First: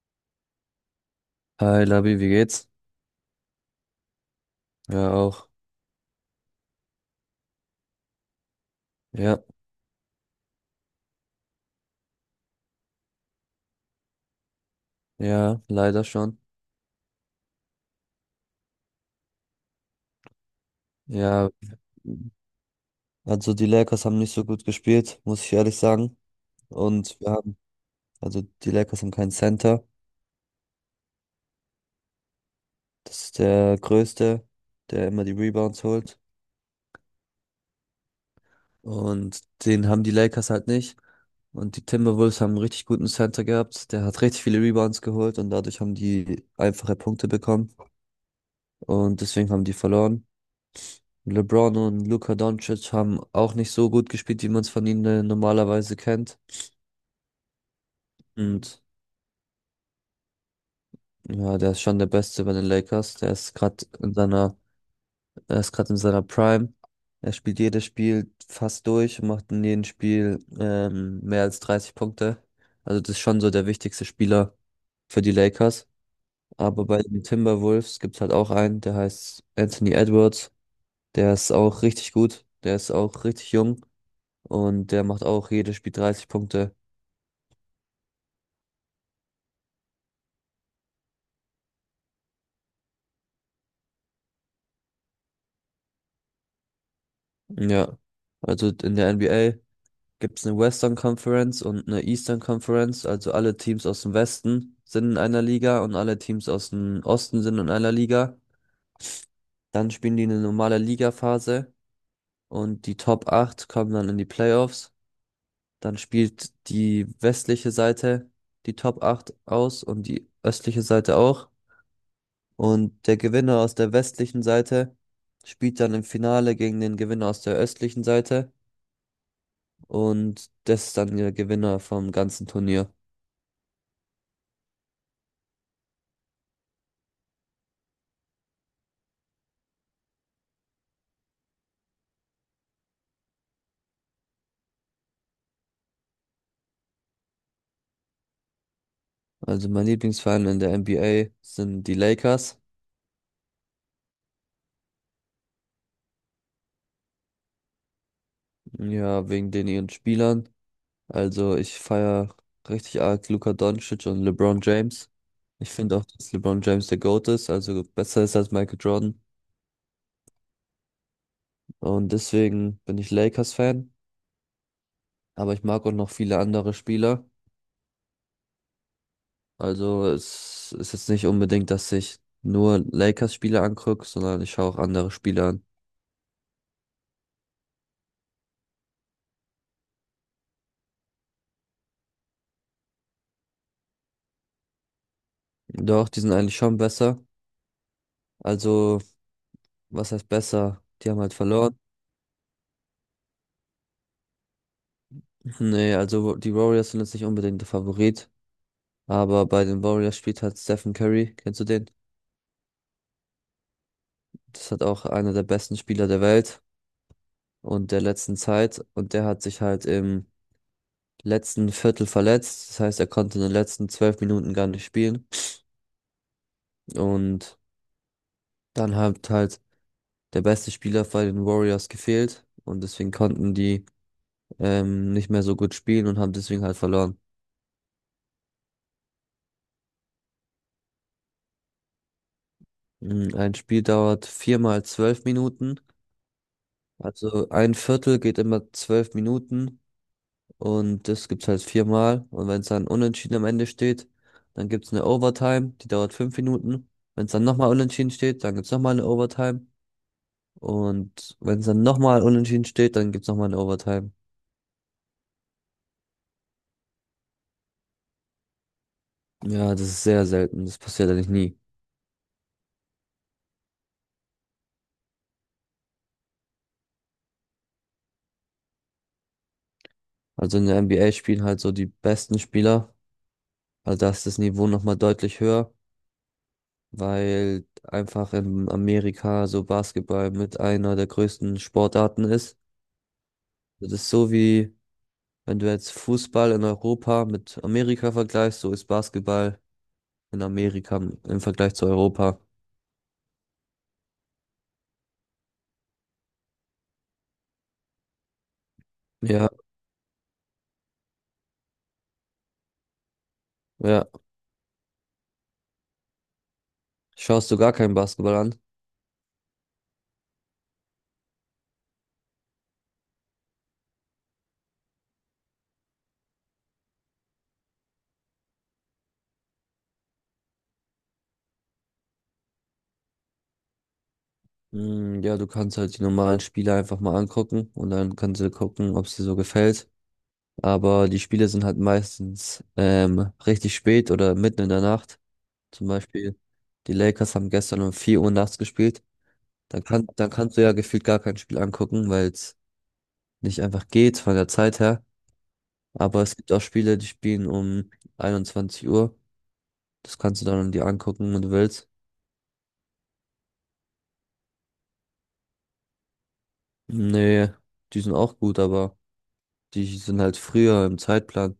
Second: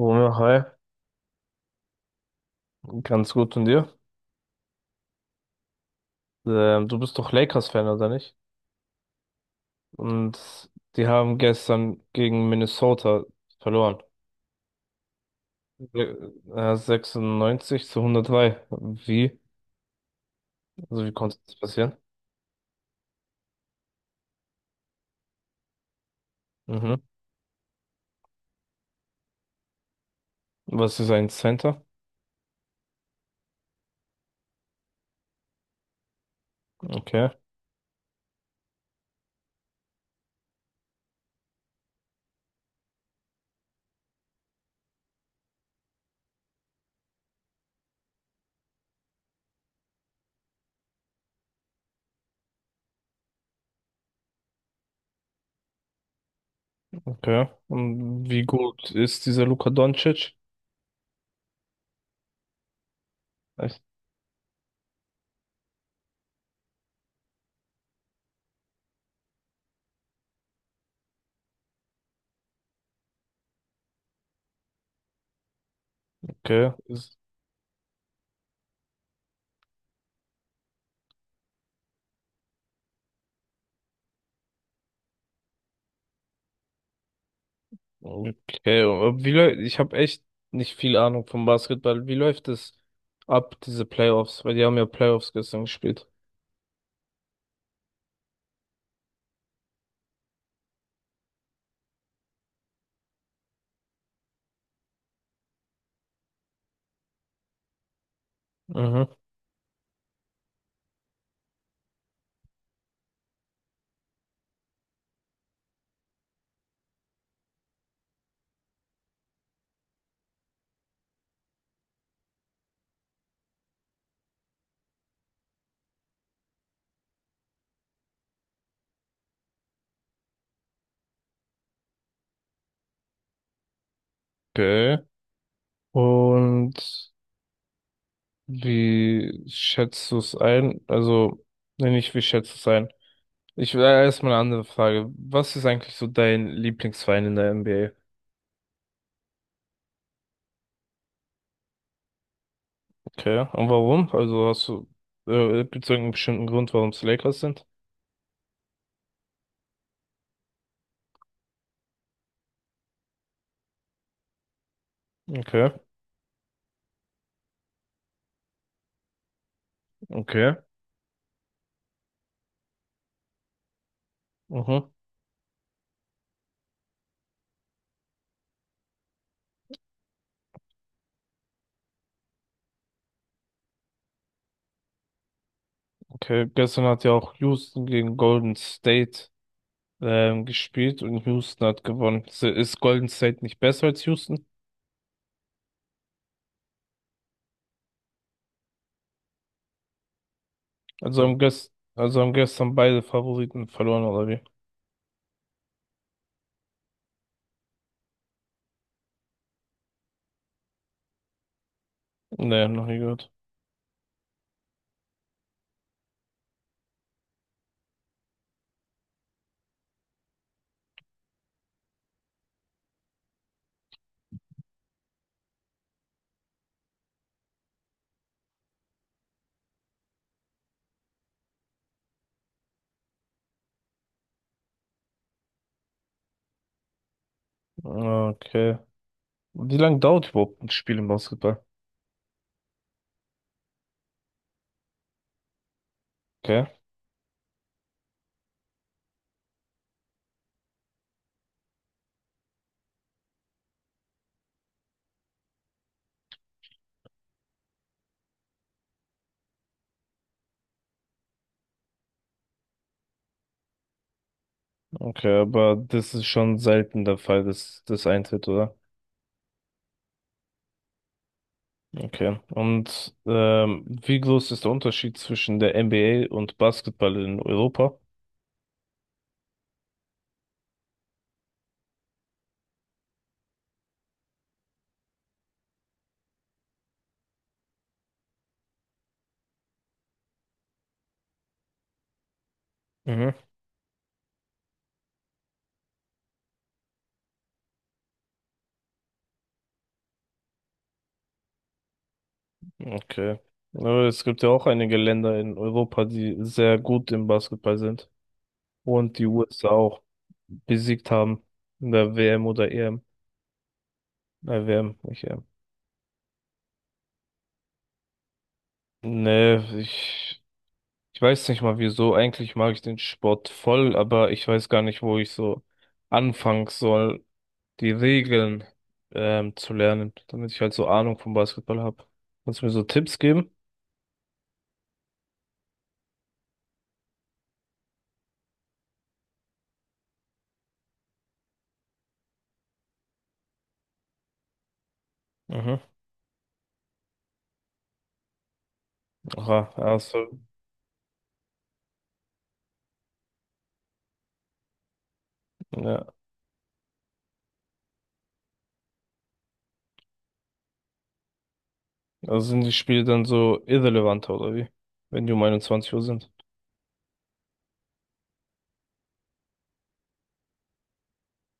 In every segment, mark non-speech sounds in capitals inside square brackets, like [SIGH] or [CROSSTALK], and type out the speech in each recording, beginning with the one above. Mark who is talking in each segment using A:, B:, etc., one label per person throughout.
A: Romeo, hi,
B: Hi Labi, wie geht's?
A: ganz gut und dir?
B: Ja, auch.
A: Du bist doch Lakers-Fan, oder nicht?
B: Ja,
A: Und die haben gestern gegen Minnesota verloren.
B: ja, leider schon.
A: 96 zu 103. Wie? Also wie konnte
B: Ja,
A: das passieren?
B: also die Lakers haben nicht so gut gespielt, muss ich ehrlich sagen.
A: Mhm.
B: Und wir haben, also die Lakers haben keinen Center.
A: Was ist ein Center?
B: Das ist der Größte, der immer die Rebounds holt.
A: Okay,
B: Und den haben die Lakers halt nicht. Und die Timberwolves haben einen richtig guten Center gehabt. Der hat richtig viele Rebounds geholt und dadurch haben die einfache Punkte bekommen. Und deswegen haben die verloren. LeBron und Luka Doncic haben auch nicht so gut gespielt, wie man es von ihnen normalerweise kennt.
A: okay. Und wie
B: Und
A: gut ist dieser Luka Doncic?
B: ja, der ist schon der Beste bei den Lakers. Der ist gerade
A: Echt?
B: in seiner, Er ist gerade in seiner Prime. Er spielt jedes Spiel fast durch und macht in jedem Spiel mehr als 30 Punkte. Also das ist schon so der wichtigste Spieler für die Lakers.
A: Okay.
B: Aber bei den Timberwolves gibt es halt auch einen, der heißt Anthony Edwards. Der ist auch richtig gut. Der ist auch richtig jung. Und der macht auch jedes Spiel 30 Punkte.
A: Okay. Und ich habe echt nicht viel Ahnung vom Basketball. Wie läuft es ab, diese Playoffs? Weil die haben ja Playoffs gestern gespielt.
B: Ja, also in der NBA gibt es eine Western Conference und eine Eastern Conference. Also alle Teams aus dem Westen sind in einer Liga und alle Teams aus dem Osten sind in einer Liga.
A: Mhm.
B: Dann spielen die eine normale Ligaphase und die Top 8 kommen dann in die Playoffs. Dann spielt die westliche Seite die Top 8 aus und die östliche Seite auch. Und der Gewinner aus der westlichen Seite spielt dann im Finale gegen den Gewinner aus der östlichen Seite. Und das ist dann der Gewinner vom ganzen Turnier.
A: Okay. Und wie schätzt du es ein? Also, nee, nicht wie schätzt du es ein? Ich will erstmal eine andere Frage. Was ist eigentlich so dein Lieblingsverein in der NBA?
B: Also mein Lieblingsverein in der NBA sind die Lakers.
A: Okay. Und warum? Also gibt es irgendeinen bestimmten Grund, warum es Lakers sind?
B: Ja, wegen den ihren Spielern. Also ich feiere richtig arg Luka Doncic und LeBron James. Ich
A: Okay.
B: finde auch, dass LeBron James der GOAT ist, also besser ist als Michael Jordan.
A: Okay.
B: Und deswegen bin ich Lakers-Fan.
A: Mhm.
B: Aber ich mag auch noch viele andere Spieler. Also es ist jetzt nicht unbedingt, dass ich nur Lakers-Spieler angucke, sondern ich schaue auch andere Spieler an.
A: Okay. Gestern hat ja auch Houston gegen Golden State gespielt und Houston hat gewonnen. Ist Golden State nicht besser als Houston?
B: Doch, die sind eigentlich schon besser. Also, was heißt besser? Die haben
A: Also
B: halt verloren.
A: haben gestern beide Favoriten verloren, oder wie?
B: [LAUGHS] Nee, also die Warriors sind jetzt nicht unbedingt der Favorit. Aber bei den Warriors spielt halt Stephen Curry. Kennst du den?
A: Nee, noch nie gehört.
B: Das hat auch einer der besten Spieler der Welt und der letzten Zeit. Und der hat sich halt im letzten Viertel verletzt. Das heißt, er konnte in den letzten 12 Minuten gar nicht spielen. Und dann hat halt der beste Spieler bei den Warriors gefehlt. Und deswegen konnten die nicht mehr so gut spielen und haben deswegen halt verloren.
A: Okay. Wie lange dauert überhaupt ein Spiel im Basketball?
B: Mm, ein Spiel dauert 4×12 Minuten.
A: Okay,
B: Also ein Viertel geht immer 12 Minuten und das gibt's halt viermal. Und wenn es dann unentschieden am Ende steht, dann gibt's eine Overtime, die dauert 5 Minuten. Wenn es dann nochmal unentschieden steht, dann gibt's nochmal eine Overtime. Und wenn es dann nochmal unentschieden steht, dann gibt's nochmal eine Overtime.
A: okay, aber das ist schon selten der Fall, dass das eintritt, oder?
B: Ja, das ist sehr selten. Das passiert eigentlich nie.
A: Okay. Und wie groß ist der Unterschied zwischen der NBA und Basketball in Europa?
B: Also in der NBA spielen halt so die besten Spieler. Also da ist das Niveau nochmal deutlich höher, weil einfach in Amerika so Basketball mit einer der größten Sportarten ist.
A: Mhm.
B: Das ist so wie, wenn du jetzt Fußball in Europa mit Amerika vergleichst, so ist Basketball in Amerika im Vergleich zu Europa.
A: Okay. Aber es gibt ja auch einige Länder in Europa, die sehr gut im Basketball sind und die
B: Ja,
A: USA auch besiegt haben in der WM oder EM.
B: ja.
A: WM, nicht EM.
B: Schaust du gar keinen Basketball an?
A: Nee, ich weiß nicht mal wieso. Eigentlich mag ich den Sport voll, aber ich weiß gar nicht, wo ich so anfangen soll, die Regeln zu lernen, damit ich halt so Ahnung vom Basketball habe. Kannst du mir so Tipps geben?
B: Hm, ja, du kannst halt die normalen Spiele einfach mal angucken und dann kannst du gucken, ob es dir so gefällt. Aber die Spiele sind halt meistens richtig spät oder mitten in der Nacht.
A: Mhm.
B: Zum Beispiel, die Lakers haben gestern um 4 Uhr nachts gespielt.
A: Aha,
B: Dann
A: also,
B: kannst du ja gefühlt gar kein Spiel angucken, weil es nicht einfach geht von der Zeit her.
A: ja.
B: Aber es gibt auch Spiele, die spielen um 21 Uhr. Das kannst du dann dir angucken, wenn du willst.
A: Also sind die Spiele dann so irrelevanter oder wie? Wenn die um 21 Uhr sind.
B: Nee, die sind auch gut, aber die sind halt früher im Zeitplan.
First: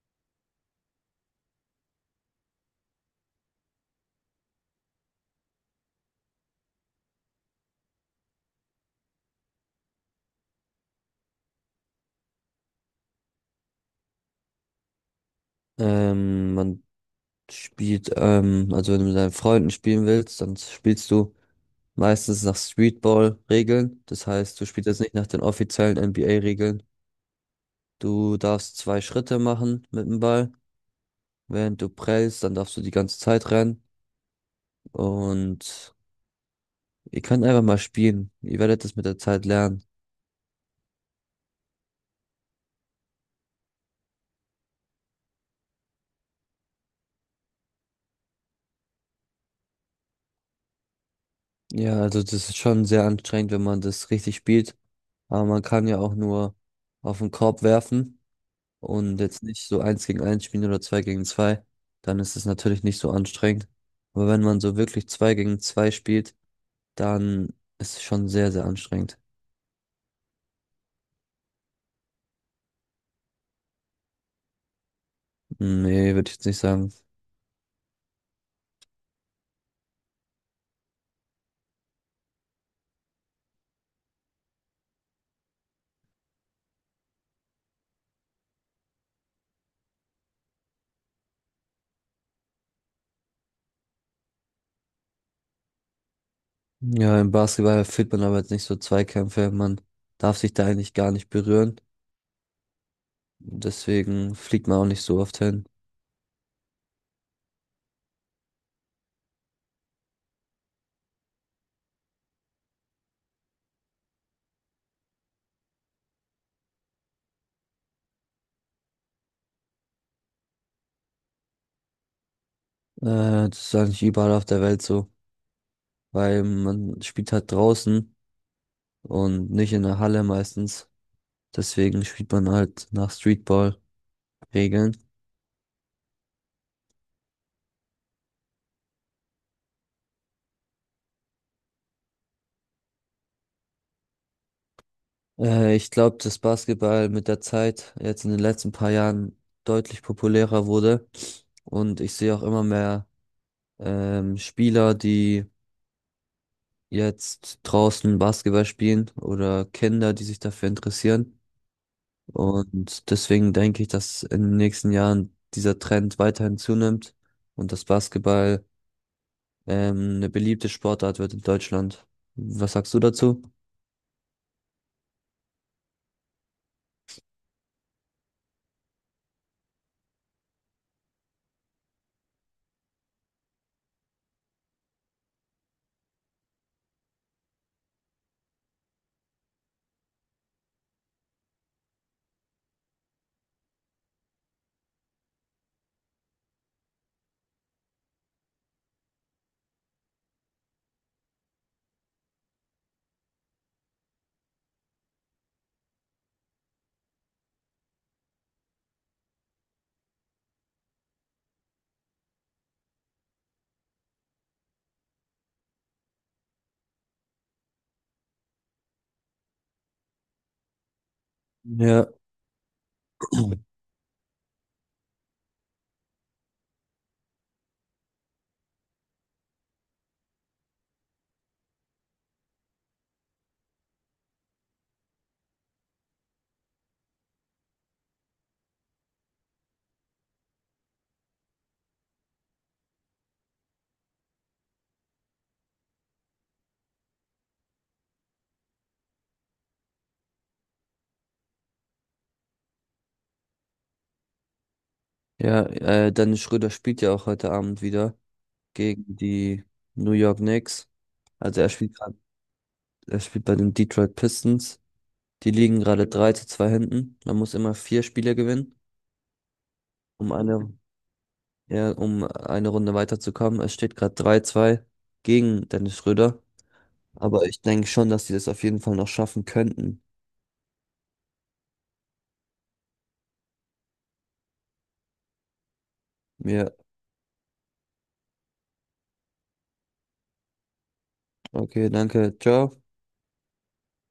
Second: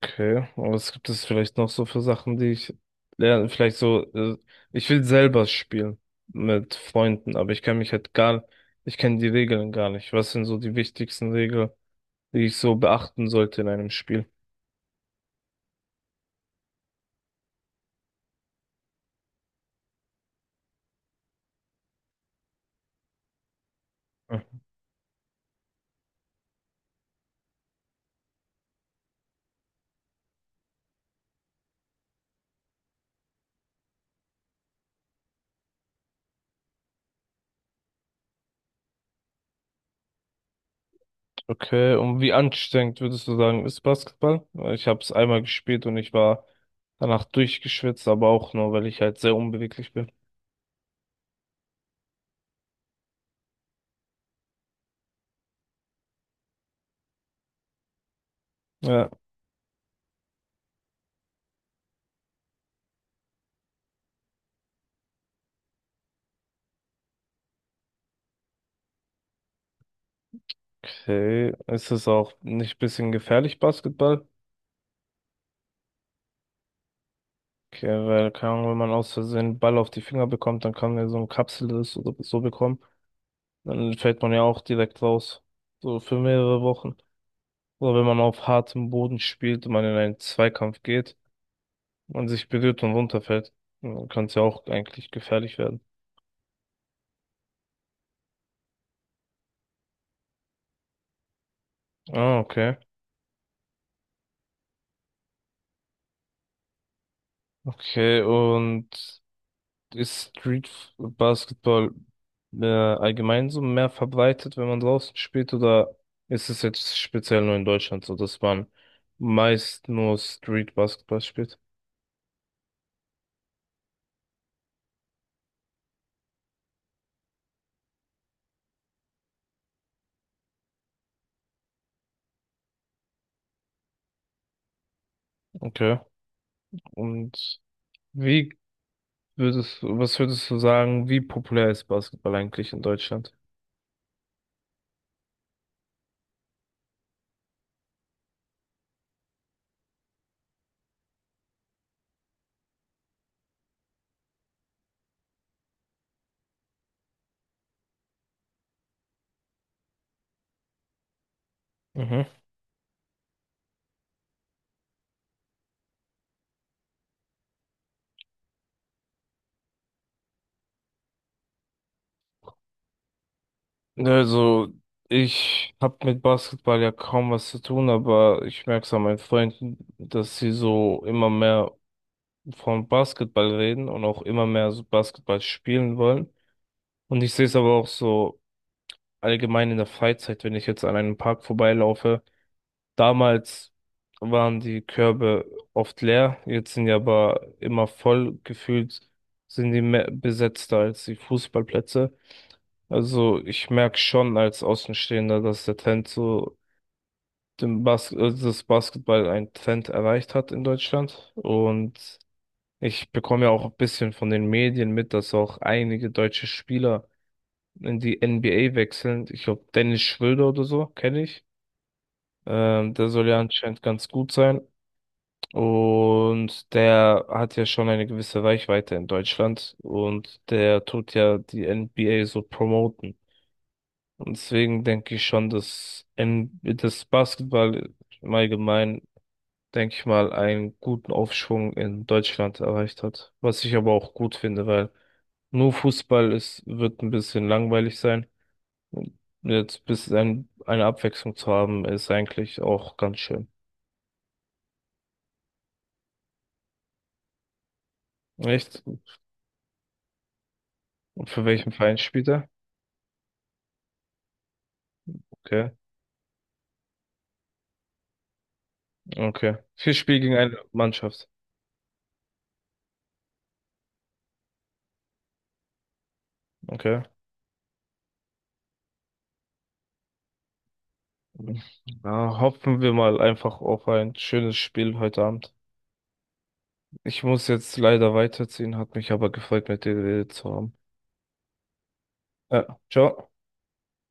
A: Okay, aber was gibt es vielleicht noch so für Sachen, die ich lerne? Vielleicht so, ich will selber spielen mit Freunden, aber ich kann mich halt gar, ich kenne die Regeln gar nicht. Was sind so die wichtigsten Regeln, die ich so beachten sollte in einem Spiel?
B: Man also wenn du mit deinen Freunden spielen willst, dann spielst du meistens nach Streetball-Regeln. Das
A: Hm.
B: heißt, du spielst jetzt nicht nach den offiziellen NBA-Regeln. Du darfst zwei Schritte machen mit dem Ball. Während du prellst, dann darfst du die ganze Zeit rennen. Und ihr könnt einfach mal spielen. Ihr werdet das mit der Zeit lernen.
A: Okay, und wie anstrengend würdest du sagen, ist Basketball? Weil ich habe es einmal gespielt und ich war danach durchgeschwitzt, aber auch nur, weil ich halt sehr unbeweglich bin.
B: Ja, also das ist schon sehr anstrengend, wenn man das richtig spielt. Aber man kann ja auch nur auf den Korb werfen
A: Ja,
B: und jetzt nicht so eins gegen eins spielen oder zwei gegen zwei. Dann ist es natürlich nicht so anstrengend. Aber wenn man so wirklich zwei gegen zwei spielt, dann ist es schon sehr, sehr anstrengend.
A: okay. Ist es auch nicht ein bisschen gefährlich, Basketball?
B: Nee, würde ich jetzt nicht sagen.
A: Okay, weil, keine Ahnung, wenn man aus Versehen einen Ball auf die Finger bekommt, dann kann man ja so eine Kapsel das oder so bekommen. Dann fällt man ja auch direkt raus. So für mehrere Wochen. Oder wenn man auf hartem Boden spielt und man in einen Zweikampf geht und sich berührt und runterfällt, dann kann es ja auch eigentlich gefährlich werden.
B: Ja, im Basketball führt man aber jetzt nicht so Zweikämpfe. Man darf sich da eigentlich gar nicht berühren.
A: Ah, okay.
B: Deswegen fliegt man auch nicht so oft hin.
A: Okay, und ist Street Basketball allgemein so mehr verbreitet, wenn man draußen spielt, oder ist es jetzt speziell nur in Deutschland so, dass man meist nur Street Basketball spielt?
B: Das ist eigentlich überall auf der Welt so, weil man spielt halt draußen und nicht in der Halle meistens. Deswegen spielt man halt nach Streetball-Regeln.
A: Okay. Und wie was würdest du sagen, wie populär ist Basketball eigentlich in Deutschland?
B: Ich glaube, dass Basketball mit der Zeit jetzt in den letzten paar Jahren deutlich populärer wurde. Und ich sehe auch immer mehr Spieler, die jetzt draußen Basketball spielen oder Kinder, die sich dafür interessieren.
A: Mhm.
B: Und deswegen denke ich, dass in den nächsten Jahren dieser Trend weiterhin zunimmt und das Basketball eine beliebte Sportart wird in Deutschland. Was sagst du dazu?
A: Also, ich habe mit Basketball ja kaum was zu tun, aber ich merke es an meinen Freunden, dass sie so immer mehr von Basketball reden und auch immer mehr so Basketball spielen wollen. Und ich sehe es aber auch so allgemein in der Freizeit, wenn ich jetzt an einem Park vorbeilaufe. Damals waren die Körbe oft leer, jetzt sind die aber immer voll gefühlt, sind die mehr besetzter als die Fußballplätze. Also ich merke schon als Außenstehender, dass der Trend so dem Bas das Basketball einen Trend erreicht hat in Deutschland. Und ich bekomme ja auch ein bisschen von den Medien mit, dass auch einige deutsche Spieler in die NBA wechseln. Ich glaube, Dennis Schröder oder so, kenne ich.
B: Ja,
A: Der soll ja anscheinend ganz gut sein. Und der hat ja schon eine gewisse Reichweite in Deutschland. Und der tut ja die NBA so promoten. Und deswegen denke ich schon, dass das Basketball im Allgemeinen, denke ich mal, einen guten Aufschwung in Deutschland erreicht hat. Was ich aber auch gut finde, weil nur Fußball ist, wird ein bisschen langweilig sein. Jetzt bis eine Abwechslung zu haben, ist eigentlich auch ganz schön.
B: ja, Dennis Schröder spielt ja auch heute Abend wieder
A: Echt?
B: gegen die New York Knicks.
A: Und für
B: Also er
A: welchen
B: spielt
A: Verein
B: grad,
A: spielt er?
B: er spielt bei den Detroit Pistons. Die
A: Okay.
B: liegen gerade 3 zu 2 hinten. Man muss immer 4 Spiele gewinnen,
A: Okay. Vier Spiele
B: um
A: gegen eine
B: eine
A: Mannschaft.
B: ja, um eine Runde weiterzukommen. Es steht gerade 3-2 gegen Dennis Schröder.
A: Okay.
B: Aber ich denke schon, dass sie das auf jeden Fall noch schaffen könnten.
A: [LAUGHS] Na, hoffen wir mal einfach auf ein schönes Spiel heute Abend.
B: Ja,
A: Ich muss jetzt leider weiterziehen, hat mich aber gefreut, mit dir geredet zu haben.
B: okay, danke.
A: Ja,
B: Ciao.
A: ciao.